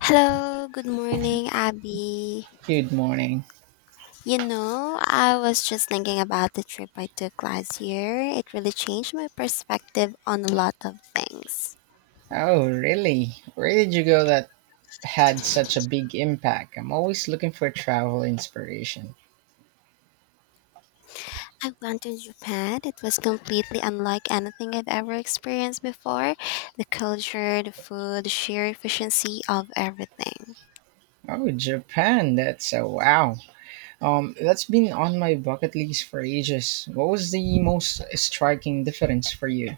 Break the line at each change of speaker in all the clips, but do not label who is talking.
Hello, good morning, Abby.
Good morning.
You know, I was just thinking about the trip I took last year. It really changed my perspective on a lot of things.
Oh, really? Where did you go that had such a big impact? I'm always looking for travel inspiration.
I went to Japan. It was completely unlike anything I've ever experienced before. The culture, the food, the sheer efficiency of everything.
Oh, Japan. That's a wow. That's been on my bucket list for ages. What was the most striking difference for you?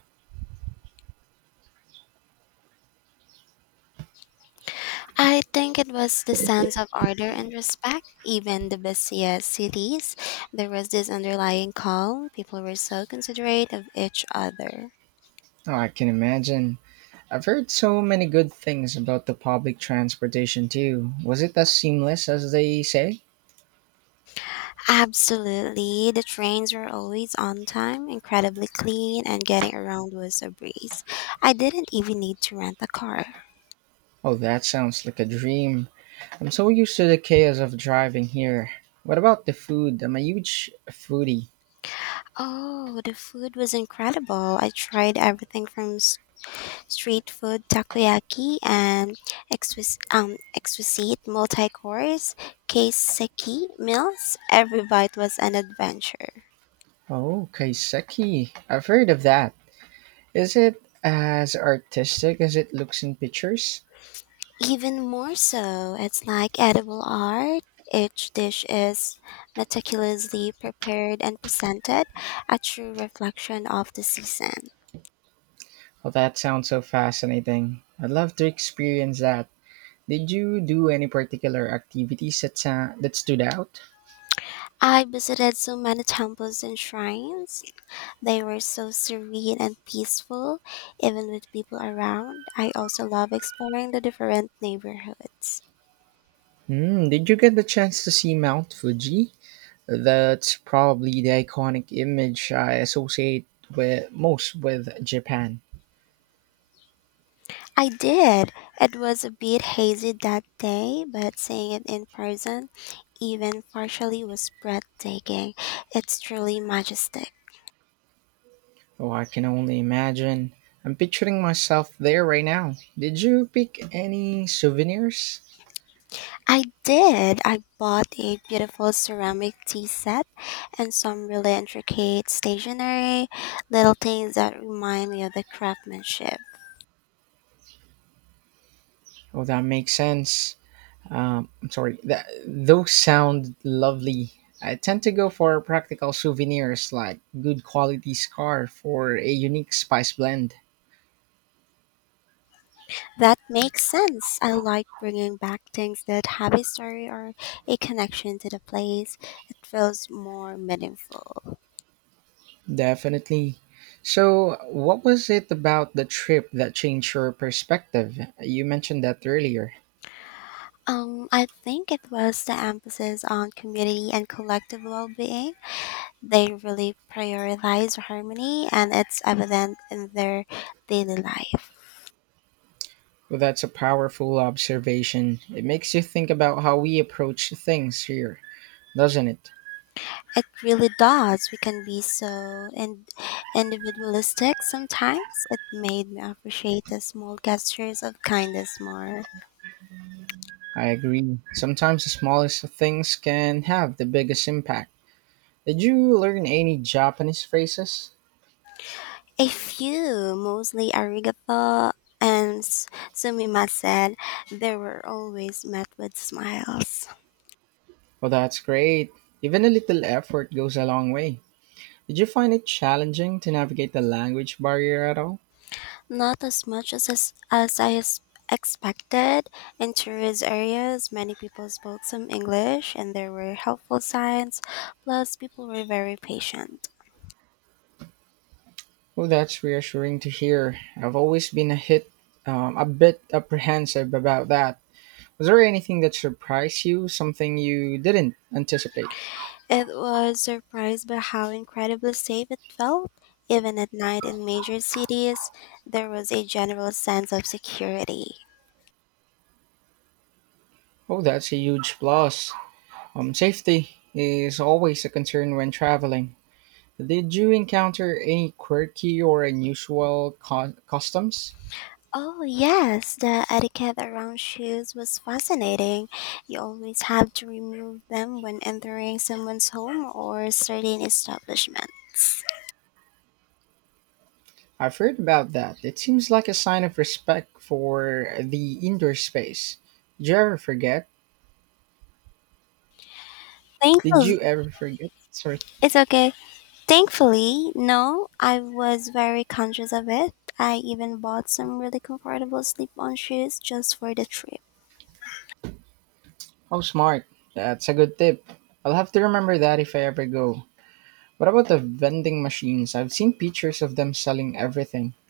I think it was the sense of order and respect, even the busiest cities. There was this underlying calm. People were so considerate of each other.
Oh, I can imagine. I've heard so many good things about the public transportation too. Was it as seamless as they say?
Absolutely. The trains were always on time, incredibly clean, and getting around was a breeze. I didn't even need to rent a car.
Oh, that sounds like a dream. I'm so used to the chaos of driving here. What about the food? I'm a huge foodie.
Oh, the food was incredible. I tried everything from street food takoyaki and exquisite multi-course, keiseki meals. Every bite was an adventure.
Oh, kaiseki. I've heard of that. Is it as artistic as it looks in pictures?
Even more so, it's like edible art. Each dish is meticulously prepared and presented, a true reflection of the season.
Oh, that sounds so fascinating. I'd love to experience that. Did you do any particular activities that stood out?
I visited so many temples and shrines. They were so serene and peaceful, even with people around. I also love exploring the different neighborhoods.
Hmm, did you get the chance to see Mount Fuji? That's probably the iconic image I associate with most with Japan.
I did. It was a bit hazy that day, but seeing it in person, even partially, was breathtaking. It's truly majestic.
Oh, I can only imagine. I'm picturing myself there right now. Did you pick any souvenirs?
I did. I bought a beautiful ceramic tea set and some really intricate stationery, little things that remind me of the craftsmanship.
Oh, that makes sense. I'm sorry. That those sound lovely. I tend to go for practical souvenirs like good quality scarf or a unique spice blend.
That makes sense. I like bringing back things that have a story or a connection to the place. It feels more meaningful.
Definitely. So, what was it about the trip that changed your perspective? You mentioned that earlier.
I think it was the emphasis on community and collective well being. They really prioritize harmony, and it's evident in their daily life.
Well, that's a powerful observation. It makes you think about how we approach things here, doesn't it?
It really does. We can be so individualistic sometimes. It made me appreciate the small gestures of kindness more.
I agree. Sometimes the smallest things can have the biggest impact. Did you learn any Japanese phrases?
A few, mostly arigato and sumimasen, they were always met with smiles.
Well, that's great. Even a little effort goes a long way. Did you find it challenging to navigate the language barrier at all?
Not as much as I expected. In tourist areas, many people spoke some English and there were helpful signs, plus people were very patient.
Well, that's reassuring to hear. I've always been a hit, a bit apprehensive about that. Was there anything that surprised you? Something you didn't anticipate?
It was surprised by how incredibly safe it felt. Even at night in major cities, there was a general sense of security.
Oh, that's a huge plus. Safety is always a concern when traveling. Did you encounter any quirky or unusual customs?
Oh, yes, the etiquette around shoes was fascinating. You always have to remove them when entering someone's home or certain establishments.
I've heard about that. It seems like a sign of respect for the indoor space. Did you ever forget? Did
Thankfully,
you ever forget? Sorry.
it's okay. Thankfully, no, I was very conscious of it. I even bought some really comfortable slip on shoes just for the trip.
Oh, smart. That's a good tip. I'll have to remember that if I ever go. What about the vending machines? I've seen pictures of them selling everything.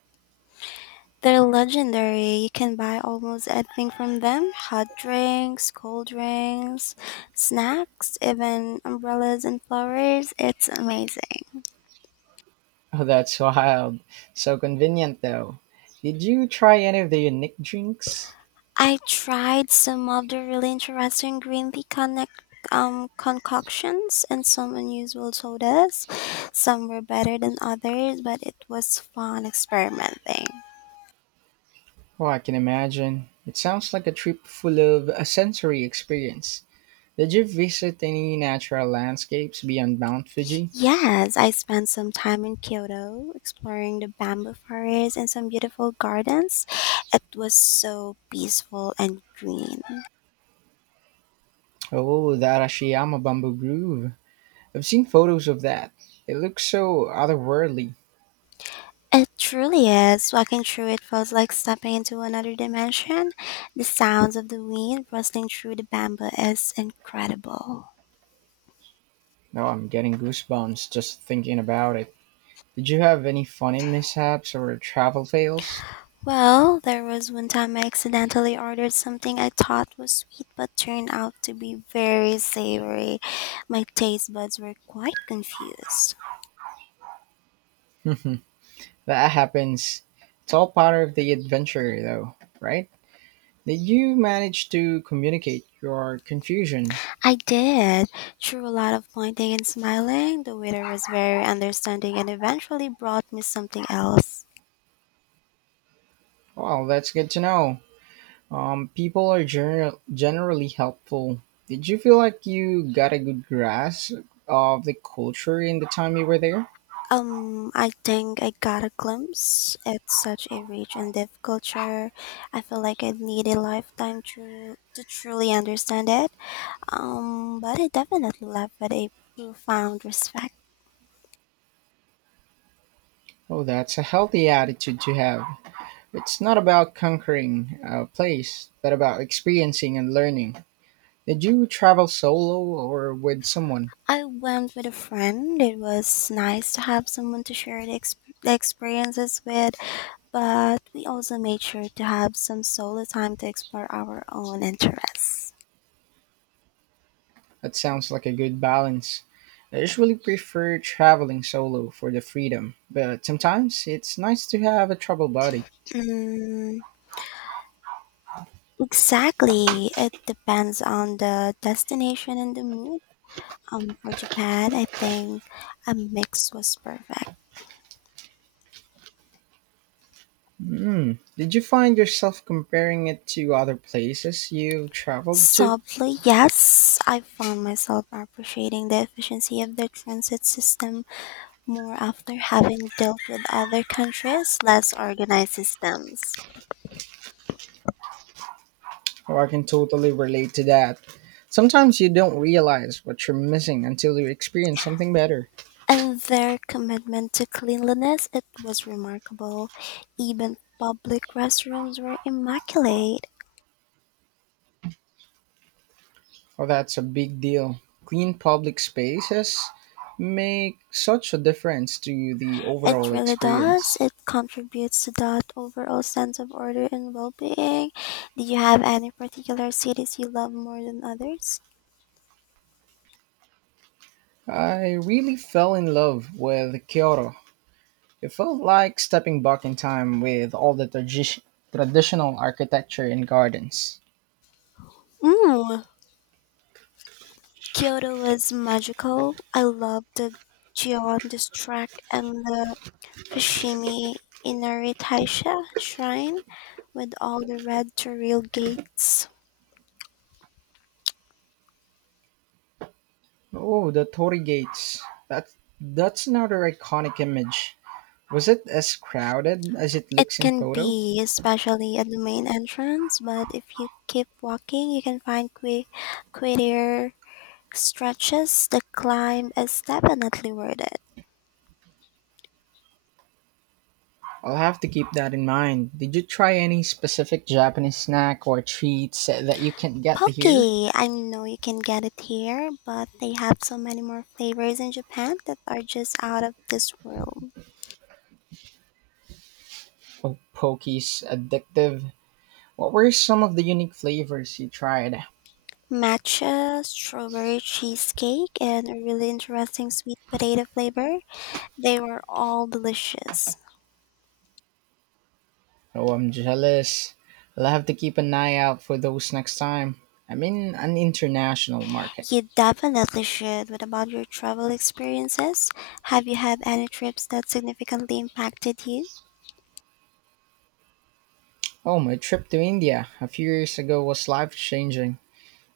They're legendary. You can buy almost anything from them hot drinks, cold drinks, snacks, even umbrellas and flowers. It's amazing.
Oh, that's wild. So convenient, though. Did you try any of the unique drinks?
I tried some of the really interesting green tea connect. Concoctions and some unusual sodas. Some were better than others, but it was fun experimenting.
Oh, I can imagine. It sounds like a trip full of a sensory experience. Did you visit any natural landscapes beyond Mount Fuji?
Yes, I spent some time in Kyoto exploring the bamboo forest and some beautiful gardens. It was so peaceful and green.
Oh, the Arashiyama Bamboo Grove. I've seen photos of that. It looks so otherworldly.
It truly is. Walking through it felt like stepping into another dimension. The sounds of the wind rustling through the bamboo is incredible.
Oh, I'm getting goosebumps just thinking about it. Did you have any funny mishaps or travel fails?
Well, there was one time I accidentally ordered something I thought was sweet but turned out to be very savory. My taste buds were quite confused.
That happens. It's all part of the adventure, though, right? Did you manage to communicate your confusion?
I did. Through a lot of pointing and smiling, the waiter was very understanding and eventually brought me something else.
Well, that's good to know. People are generally helpful. Did you feel like you got a good grasp of the culture in the time you were there?
I think I got a glimpse at such a rich and deep culture. I feel like I'd need a lifetime to truly understand it. But I definitely left with a profound respect.
Oh, that's a healthy attitude to have. It's not about conquering a place, but about experiencing and learning. Did you travel solo or with someone?
I went with a friend. It was nice to have someone to share the experiences with. But we also made sure to have some solo time to explore our own interests.
That sounds like a good balance. I usually prefer traveling solo for the freedom, but sometimes it's nice to have a travel buddy.
Mm, exactly. It depends on the destination and the mood. For Japan, I think a mix was perfect.
Hmm. Did you find yourself comparing it to other places you've traveled to?
Softly, yes, I found myself appreciating the efficiency of the transit system more after having dealt with other countries' less organized systems.
Oh, I can totally relate to that. Sometimes you don't realize what you're missing until you experience something better.
And their commitment to cleanliness, it was remarkable. Even public restrooms were immaculate.
Oh, that's a big deal. Clean public spaces make such a difference to the
It
overall
really does.
experience.
It contributes to that overall sense of order and well-being. Do you have any particular cities you love more than others?
I really fell in love with Kyoto. It felt like stepping back in time with all the traditional architecture and gardens.
Mm, Kyoto was magical. I loved the Gion district and the Fushimi Inari Taisha shrine with all the red terrail gates.
Oh, the Torii gates. That that's another iconic image. Was it as crowded as it
It
looks in
can
photo?
be, especially at the main entrance, but if you keep walking, you can find quieter stretches. The climb is definitely worth it.
I'll have to keep that in mind. Did you try any specific Japanese snack or treats that you can't get
Poke!
here?
I know you can get it here, but they have so many more flavors in Japan that are just out of this world.
Oh, pokey's addictive. What were some of the unique flavors you tried?
Matcha, strawberry cheesecake, and a really interesting sweet potato flavor. They were all delicious.
Oh, I'm jealous. I'll have to keep an eye out for those next time. I'm in an international market.
You definitely should. What about your travel experiences? Have you had any trips that significantly impacted you?
Oh, my trip to India a few years ago was life changing.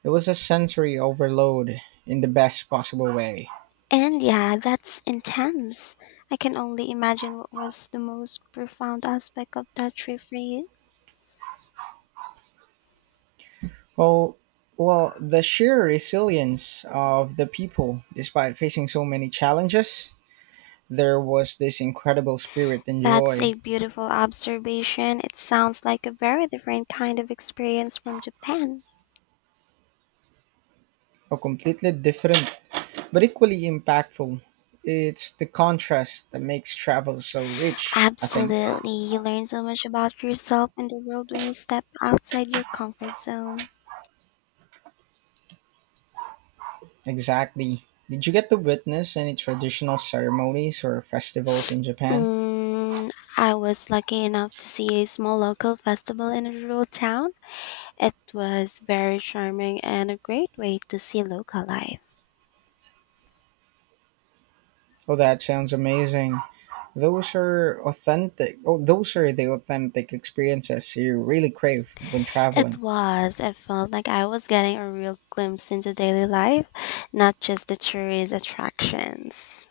It was a sensory overload in the best possible way.
And yeah, that's intense. I can only imagine what was the most profound aspect of that trip for you.
Well, well, the sheer resilience of the people, despite facing so many challenges, there was this incredible spirit and
That's a
joy,
beautiful observation. It sounds like a very different kind of experience from Japan.
a completely different but equally impactful. It's the contrast that makes travel so rich, I think.
Absolutely. You learn so much about yourself and the world when you step outside your comfort zone.
Exactly. Did you get to witness any traditional ceremonies or festivals in Japan?
Mm, I was lucky enough to see a small local festival in a rural town. It was very charming and a great way to see local life.
Oh, that sounds amazing. Those are authentic. Oh, those are the authentic experiences you really crave when
It
traveling.
was. It felt like I was getting a real glimpse into daily life, not just the tourist attractions.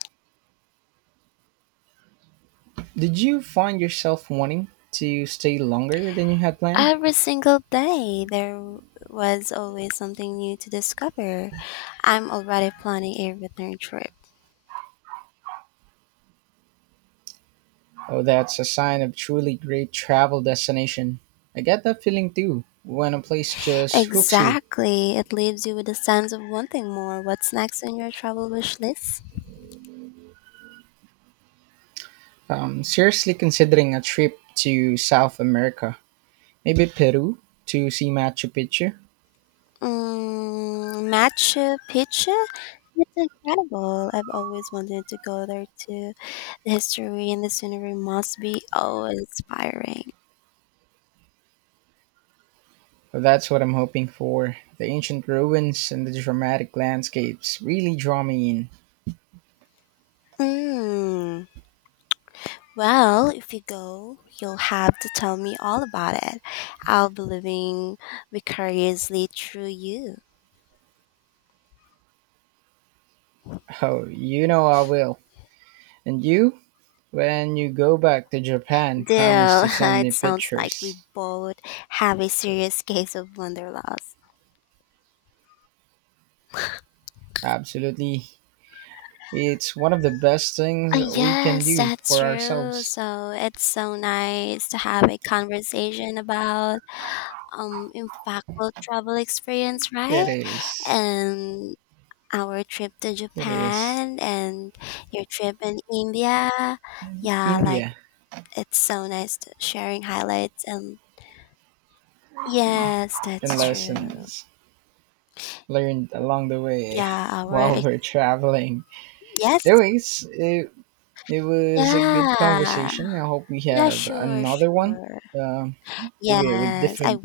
Did you find yourself wanting to stay longer than you had planned?
Every single day, there was always something new to discover. I'm already planning a return trip.
Oh, that's a sign of truly great travel destination. I get that feeling too when a place just hooks you.
Exactly. It leaves you with a sense of wanting more. What's next on your travel wish list?
I'm seriously considering a trip to South America, maybe Peru to see Machu Picchu.
Mm, Machu Picchu? It's incredible. I've always wanted to go there too. The history and the scenery must be oh inspiring.
Oh, that's what I'm hoping for. The ancient ruins and the dramatic landscapes really draw me in.
Mm. Well, if you go, you'll have to tell me all about it. I'll be living vicariously through you.
Oh, you know I will. And you, when you go back to Japan, promise
Deal.
to send
It
me
sounds like we
pictures.
both have a serious case of wanderlust.
Absolutely. It's one of the best things
Uh,
we can
yes,
do
that's
for
true.
ourselves.
So it's so nice to have a conversation about impactful travel experience, right?
It is.
And our trip to
It is.
Japan and your trip in India. Yeah, like
India
it's so nice to sharing highlights and yes, that's
and
true.
lessons learned along the way
Yeah, our
while we're traveling.
yes,
Anyways, it was a good
yeah.
conversation. I hope we
Yeah,
have
sure,
another one,
sure.
um, maybe with
Yes, I
different